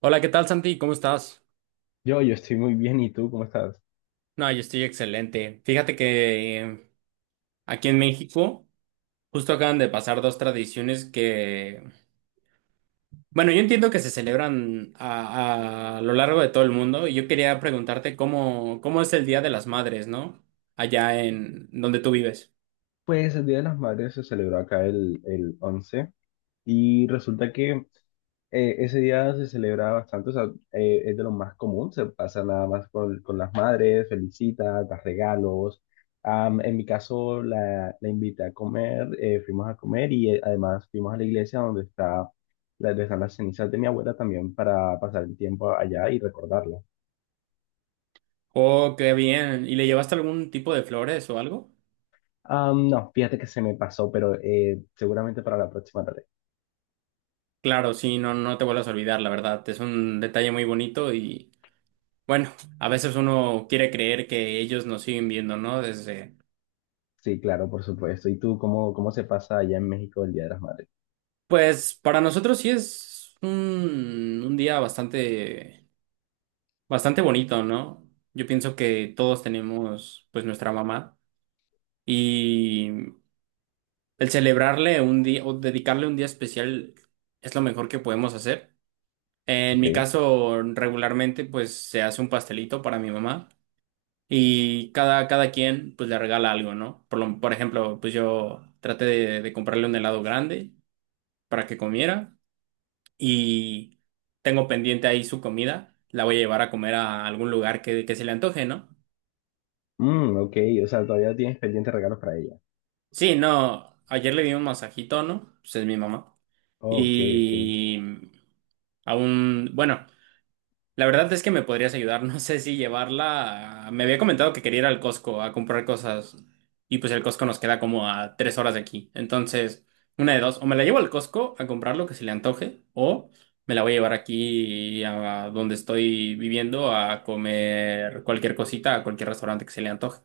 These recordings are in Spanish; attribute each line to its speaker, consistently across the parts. Speaker 1: Hola, ¿qué tal, Santi? ¿Cómo estás?
Speaker 2: Yo estoy muy bien, ¿y tú cómo estás?
Speaker 1: No, yo estoy excelente. Fíjate que aquí en México justo acaban de pasar dos tradiciones que, bueno, yo entiendo que se celebran a lo largo de todo el mundo y yo quería preguntarte cómo es el Día de las Madres, ¿no? Allá en donde tú vives.
Speaker 2: Pues el Día de las Madres se celebró acá el 11 y resulta que ese día se celebra bastante, o sea, es de lo más común, se pasa nada más con las madres, felicitas, das regalos. En mi caso la invité a comer, fuimos a comer y además fuimos a la iglesia donde está, donde están las cenizas de mi abuela también para pasar el tiempo allá y recordarla.
Speaker 1: Oh, qué bien. ¿Y le llevaste algún tipo de flores o algo?
Speaker 2: No, fíjate que se me pasó, pero seguramente para la próxima.
Speaker 1: Claro, sí, no, no te vuelvas a olvidar, la verdad. Es un detalle muy bonito y, bueno, a veces uno quiere creer que ellos nos siguen viendo, ¿no? Desde.
Speaker 2: Sí, claro, por supuesto. ¿Y tú cómo, cómo se pasa allá en México el Día de las Madres?
Speaker 1: Pues para nosotros sí es un día bastante, bastante bonito, ¿no? Yo pienso que todos tenemos pues nuestra mamá y el celebrarle un día o dedicarle un día especial es lo mejor que podemos hacer. En
Speaker 2: Ok.
Speaker 1: mi caso, regularmente pues se hace un pastelito para mi mamá y cada quien pues le regala algo, ¿no? Por ejemplo, pues yo traté de comprarle un helado grande para que comiera. Y tengo pendiente ahí su comida, la voy a llevar a comer a algún lugar que se le antoje, ¿no?
Speaker 2: Mm, ok, o sea, todavía tienes pendientes regalos para ella.
Speaker 1: Sí, no, ayer le di un masajito, ¿no? Pues es mi mamá.
Speaker 2: Ok, ok.
Speaker 1: Y aún, bueno. La verdad es que me podrías ayudar. No sé si llevarla. Me había comentado que quería ir al Costco a comprar cosas. Y pues el Costco nos queda como a 3 horas de aquí. Entonces, una de dos. O me la llevo al Costco a comprar lo que se le antoje. O me la voy a llevar aquí a donde estoy viviendo a comer cualquier cosita, a cualquier restaurante que se le antoje.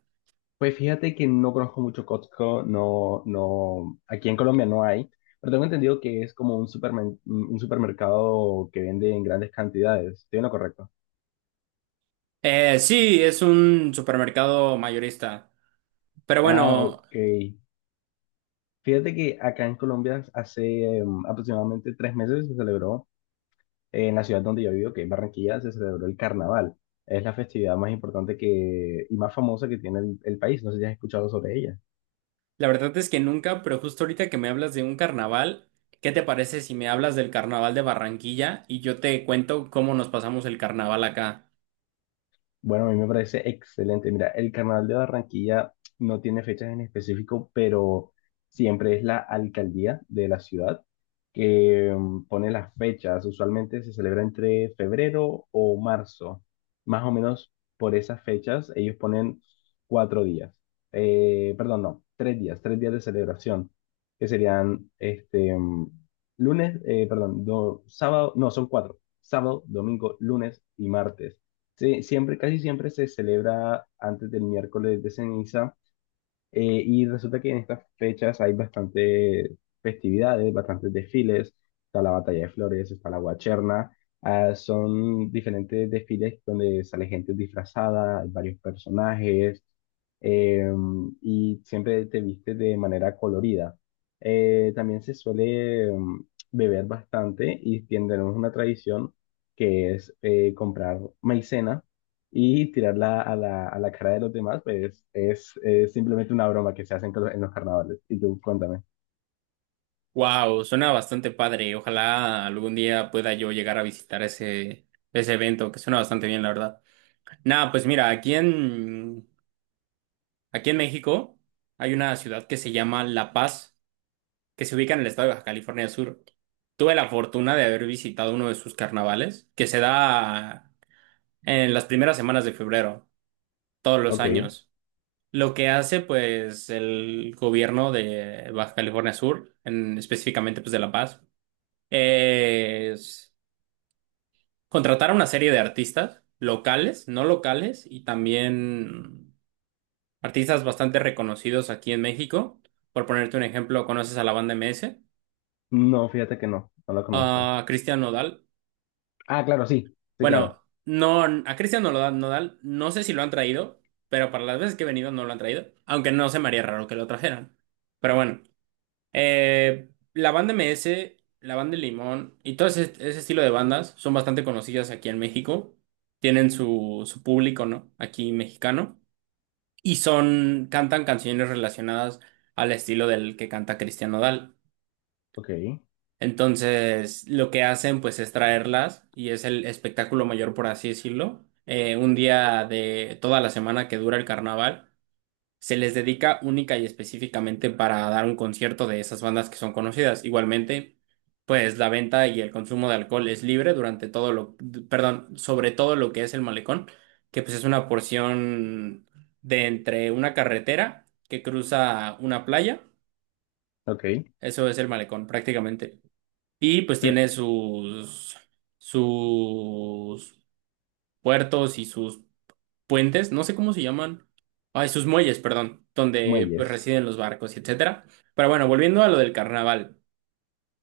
Speaker 2: Pues fíjate que no conozco mucho Costco, no, no, aquí en Colombia no hay, pero tengo entendido que es como un un supermercado que vende en grandes cantidades. ¿Estoy en lo correcto?
Speaker 1: Sí, es un supermercado mayorista. Pero
Speaker 2: Ah,
Speaker 1: bueno.
Speaker 2: ok. Fíjate que acá en Colombia hace aproximadamente 3 meses se celebró en la ciudad donde yo vivo, que es Barranquilla, se celebró el carnaval. Es la festividad más importante que, y más famosa que tiene el país. No sé si has escuchado sobre ella.
Speaker 1: La verdad es que nunca, pero justo ahorita que me hablas de un carnaval, ¿qué te parece si me hablas del carnaval de Barranquilla y yo te cuento cómo nos pasamos el carnaval acá?
Speaker 2: Bueno, a mí me parece excelente. Mira, el Carnaval de Barranquilla no tiene fechas en específico, pero siempre es la alcaldía de la ciudad que pone las fechas. Usualmente se celebra entre febrero o marzo. Más o menos por esas fechas ellos ponen 4 días. Perdón, no, 3 días, 3 días de celebración, que serían este lunes, perdón, sábado, no, son 4, sábado, domingo, lunes y martes. Sí, siempre, casi siempre se celebra antes del miércoles de ceniza y resulta que en estas fechas hay bastante festividades, bastantes desfiles, está la batalla de flores, está la guacherna, ah, son diferentes desfiles donde sale gente disfrazada, hay varios personajes eh, y siempre te vistes de manera colorida. También se suele beber bastante y tenemos una tradición que es comprar maicena y tirarla a a la cara de los demás, pues es simplemente una broma que se hacen con en los carnavales. Y tú, cuéntame.
Speaker 1: Wow, suena bastante padre. Ojalá algún día pueda yo llegar a visitar ese evento, que suena bastante bien, la verdad. Nada, pues mira, aquí en México hay una ciudad que se llama La Paz, que se ubica en el estado de Baja California Sur. Tuve la fortuna de haber visitado uno de sus carnavales, que se da en las primeras semanas de febrero, todos los
Speaker 2: Ok.
Speaker 1: años. Lo que hace, pues, el gobierno de Baja California Sur, específicamente, pues, de La Paz, es contratar a una serie de artistas locales, no locales, y también artistas bastante reconocidos aquí en México. Por ponerte un ejemplo, ¿conoces a la banda MS?
Speaker 2: No, fíjate que no, no la conozco.
Speaker 1: A Cristian Nodal.
Speaker 2: Ah, claro, sí, sí, claro.
Speaker 1: Bueno, no, a Cristian Nodal, Nodal no sé si lo han traído, pero para las veces que he venido no lo han traído, aunque no se me haría raro que lo trajeran. Pero bueno. La banda MS, la banda de Limón y todo ese estilo de bandas son bastante conocidas aquí en México. Tienen su público, ¿no? Aquí mexicano. Y son, cantan canciones relacionadas al estilo del que canta Cristian Nodal.
Speaker 2: Ok,
Speaker 1: Entonces, lo que hacen, pues, es traerlas y es el espectáculo mayor, por así decirlo. Un día de toda la semana que dura el carnaval se les dedica única y específicamente para dar un concierto de esas bandas que son conocidas. Igualmente, pues la venta y el consumo de alcohol es libre durante todo lo, perdón, sobre todo lo que es el malecón, que pues es una porción de entre una carretera que cruza una playa,
Speaker 2: ok.
Speaker 1: eso es el malecón prácticamente. Y pues tiene sus puertos y sus puentes, no sé cómo se llaman, ah, sus muelles, perdón, donde pues
Speaker 2: Muelles,
Speaker 1: residen los barcos y etcétera. Pero bueno, volviendo a lo del carnaval,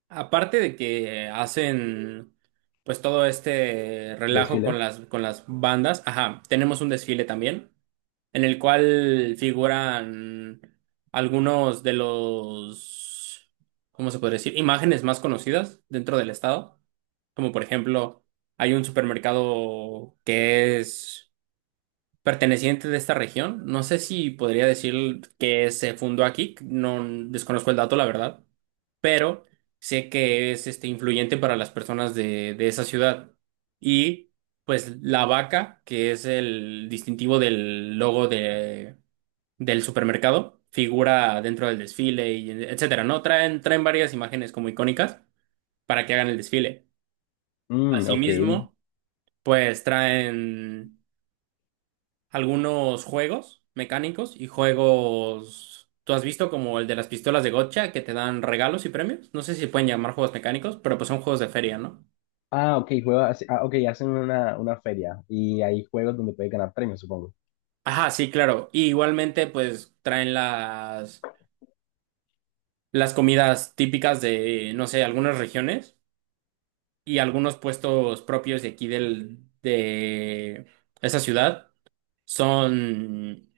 Speaker 1: aparte de que hacen pues todo este relajo con
Speaker 2: desfiles.
Speaker 1: las, con las bandas, ajá, tenemos un desfile también, en el cual figuran algunos de los, ¿cómo se puede decir? Imágenes más conocidas dentro del estado, como por ejemplo, hay un supermercado que es perteneciente de esta región. No sé si podría decir que se fundó aquí, no desconozco el dato, la verdad, pero sé que es este influyente para las personas de esa ciudad. Y pues la vaca, que es el distintivo del logo de, del supermercado, figura dentro del desfile y etcétera, ¿no? Traen varias imágenes como icónicas para que hagan el desfile.
Speaker 2: Mm, ok.
Speaker 1: Asimismo, pues traen algunos juegos mecánicos y juegos. ¿Tú has visto como el de las pistolas de Gotcha que te dan regalos y premios? No sé si pueden llamar juegos mecánicos, pero pues son juegos de feria, ¿no?
Speaker 2: Ah, ok, juega, ah, sí, ah, ok, hacen una feria y hay juegos donde puedes ganar premios, supongo.
Speaker 1: Ajá, sí, claro. Y igualmente, pues traen las comidas típicas de, no sé, algunas regiones y algunos puestos propios de aquí del, de esa ciudad son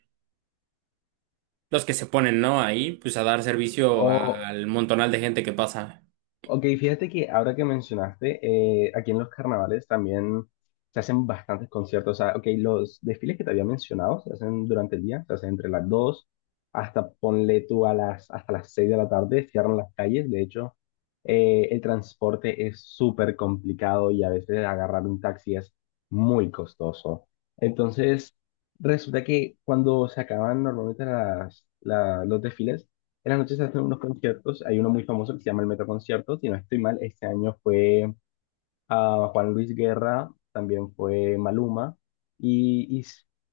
Speaker 1: los que se ponen, ¿no? Ahí, pues a dar servicio
Speaker 2: O,
Speaker 1: al montonal de gente que pasa.
Speaker 2: ok, fíjate que ahora que mencionaste, aquí en los carnavales también se hacen bastantes conciertos. O sea, ok, los desfiles que te había mencionado se hacen durante el día, se hacen entre las 2 hasta ponle tú a las, hasta las 6 de la tarde, cierran las calles. De hecho, el transporte es súper complicado y a veces agarrar un taxi es muy costoso. Entonces, resulta que cuando se acaban normalmente las, los desfiles, en las noches se hacen unos conciertos, hay uno muy famoso que se llama el Metro Concierto, si no estoy mal, este año fue a Juan Luis Guerra, también fue Maluma, y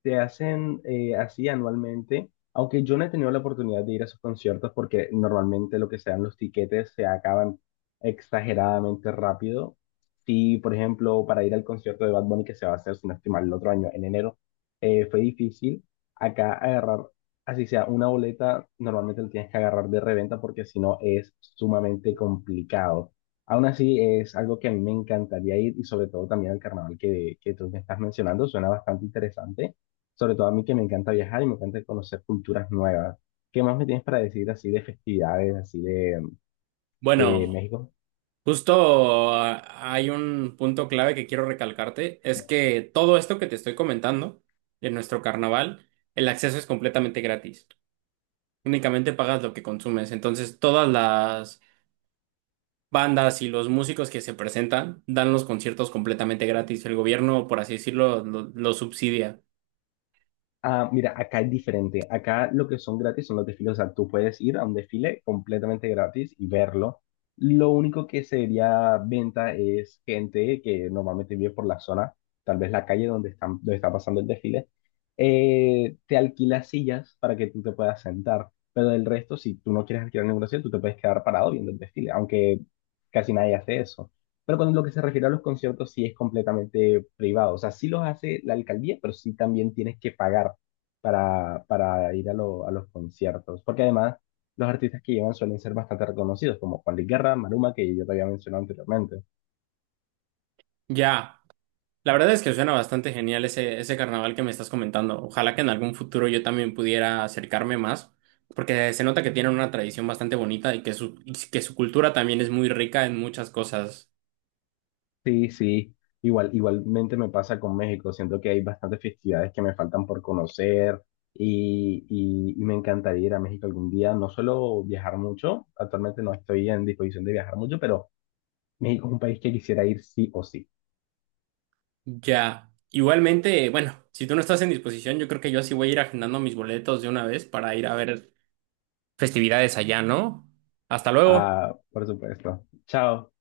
Speaker 2: se hacen así anualmente, aunque yo no he tenido la oportunidad de ir a esos conciertos porque normalmente lo que se dan los tiquetes se acaban exageradamente rápido. Sí, por ejemplo, para ir al concierto de Bad Bunny que se va a hacer, si no estoy mal, el otro año, en enero, fue difícil acá agarrar, así sea, una boleta, normalmente la tienes que agarrar de reventa porque si no es sumamente complicado. Aún así, es algo que a mí me encantaría ir y sobre todo también al carnaval que tú me estás mencionando, suena bastante interesante, sobre todo a mí que me encanta viajar y me encanta conocer culturas nuevas. ¿Qué más me tienes para decir así de festividades, así de
Speaker 1: Bueno.
Speaker 2: México?
Speaker 1: Justo hay un punto clave que quiero recalcarte, es que todo esto que te estoy comentando en nuestro carnaval, el acceso es completamente gratis. Únicamente pagas lo que consumes. Entonces, todas las bandas y los músicos que se presentan dan los conciertos completamente gratis. El gobierno, por así decirlo, lo subsidia.
Speaker 2: Ah, mira, acá es diferente. Acá lo que son gratis son los desfiles. O sea, tú puedes ir a un desfile completamente gratis y verlo. Lo único que sería venta es gente que normalmente vive por la zona, tal vez la calle donde están, donde está pasando el desfile. Eh, te alquila sillas para que tú te puedas sentar. Pero del resto, si tú no quieres alquilar ninguna silla, tú te puedes quedar parado viendo el desfile, aunque casi nadie hace eso. Pero con lo que se refiere a los conciertos, sí es completamente privado. O sea, sí los hace la alcaldía, pero sí también tienes que pagar para ir a, a los conciertos. Porque además, los artistas que llevan suelen ser bastante reconocidos, como Juan Luis Guerra, Maluma, que yo te había mencionado anteriormente.
Speaker 1: Ya. La verdad es que suena bastante genial ese carnaval que me estás comentando. Ojalá que en algún futuro yo también pudiera acercarme más, porque se nota que tienen una tradición bastante bonita y y que su cultura también es muy rica en muchas cosas.
Speaker 2: Sí, sí. Igual, igualmente me pasa con México. Siento que hay bastantes festividades que me faltan por conocer y me encantaría ir a México algún día. No solo viajar mucho, actualmente no estoy en disposición de viajar mucho, pero México es un país que quisiera ir sí o sí.
Speaker 1: Ya, igualmente, bueno, si tú no estás en disposición, yo creo que yo sí voy a ir agendando mis boletos de una vez para ir a ver festividades allá, ¿no? Hasta luego.
Speaker 2: Ah, por supuesto. Chao.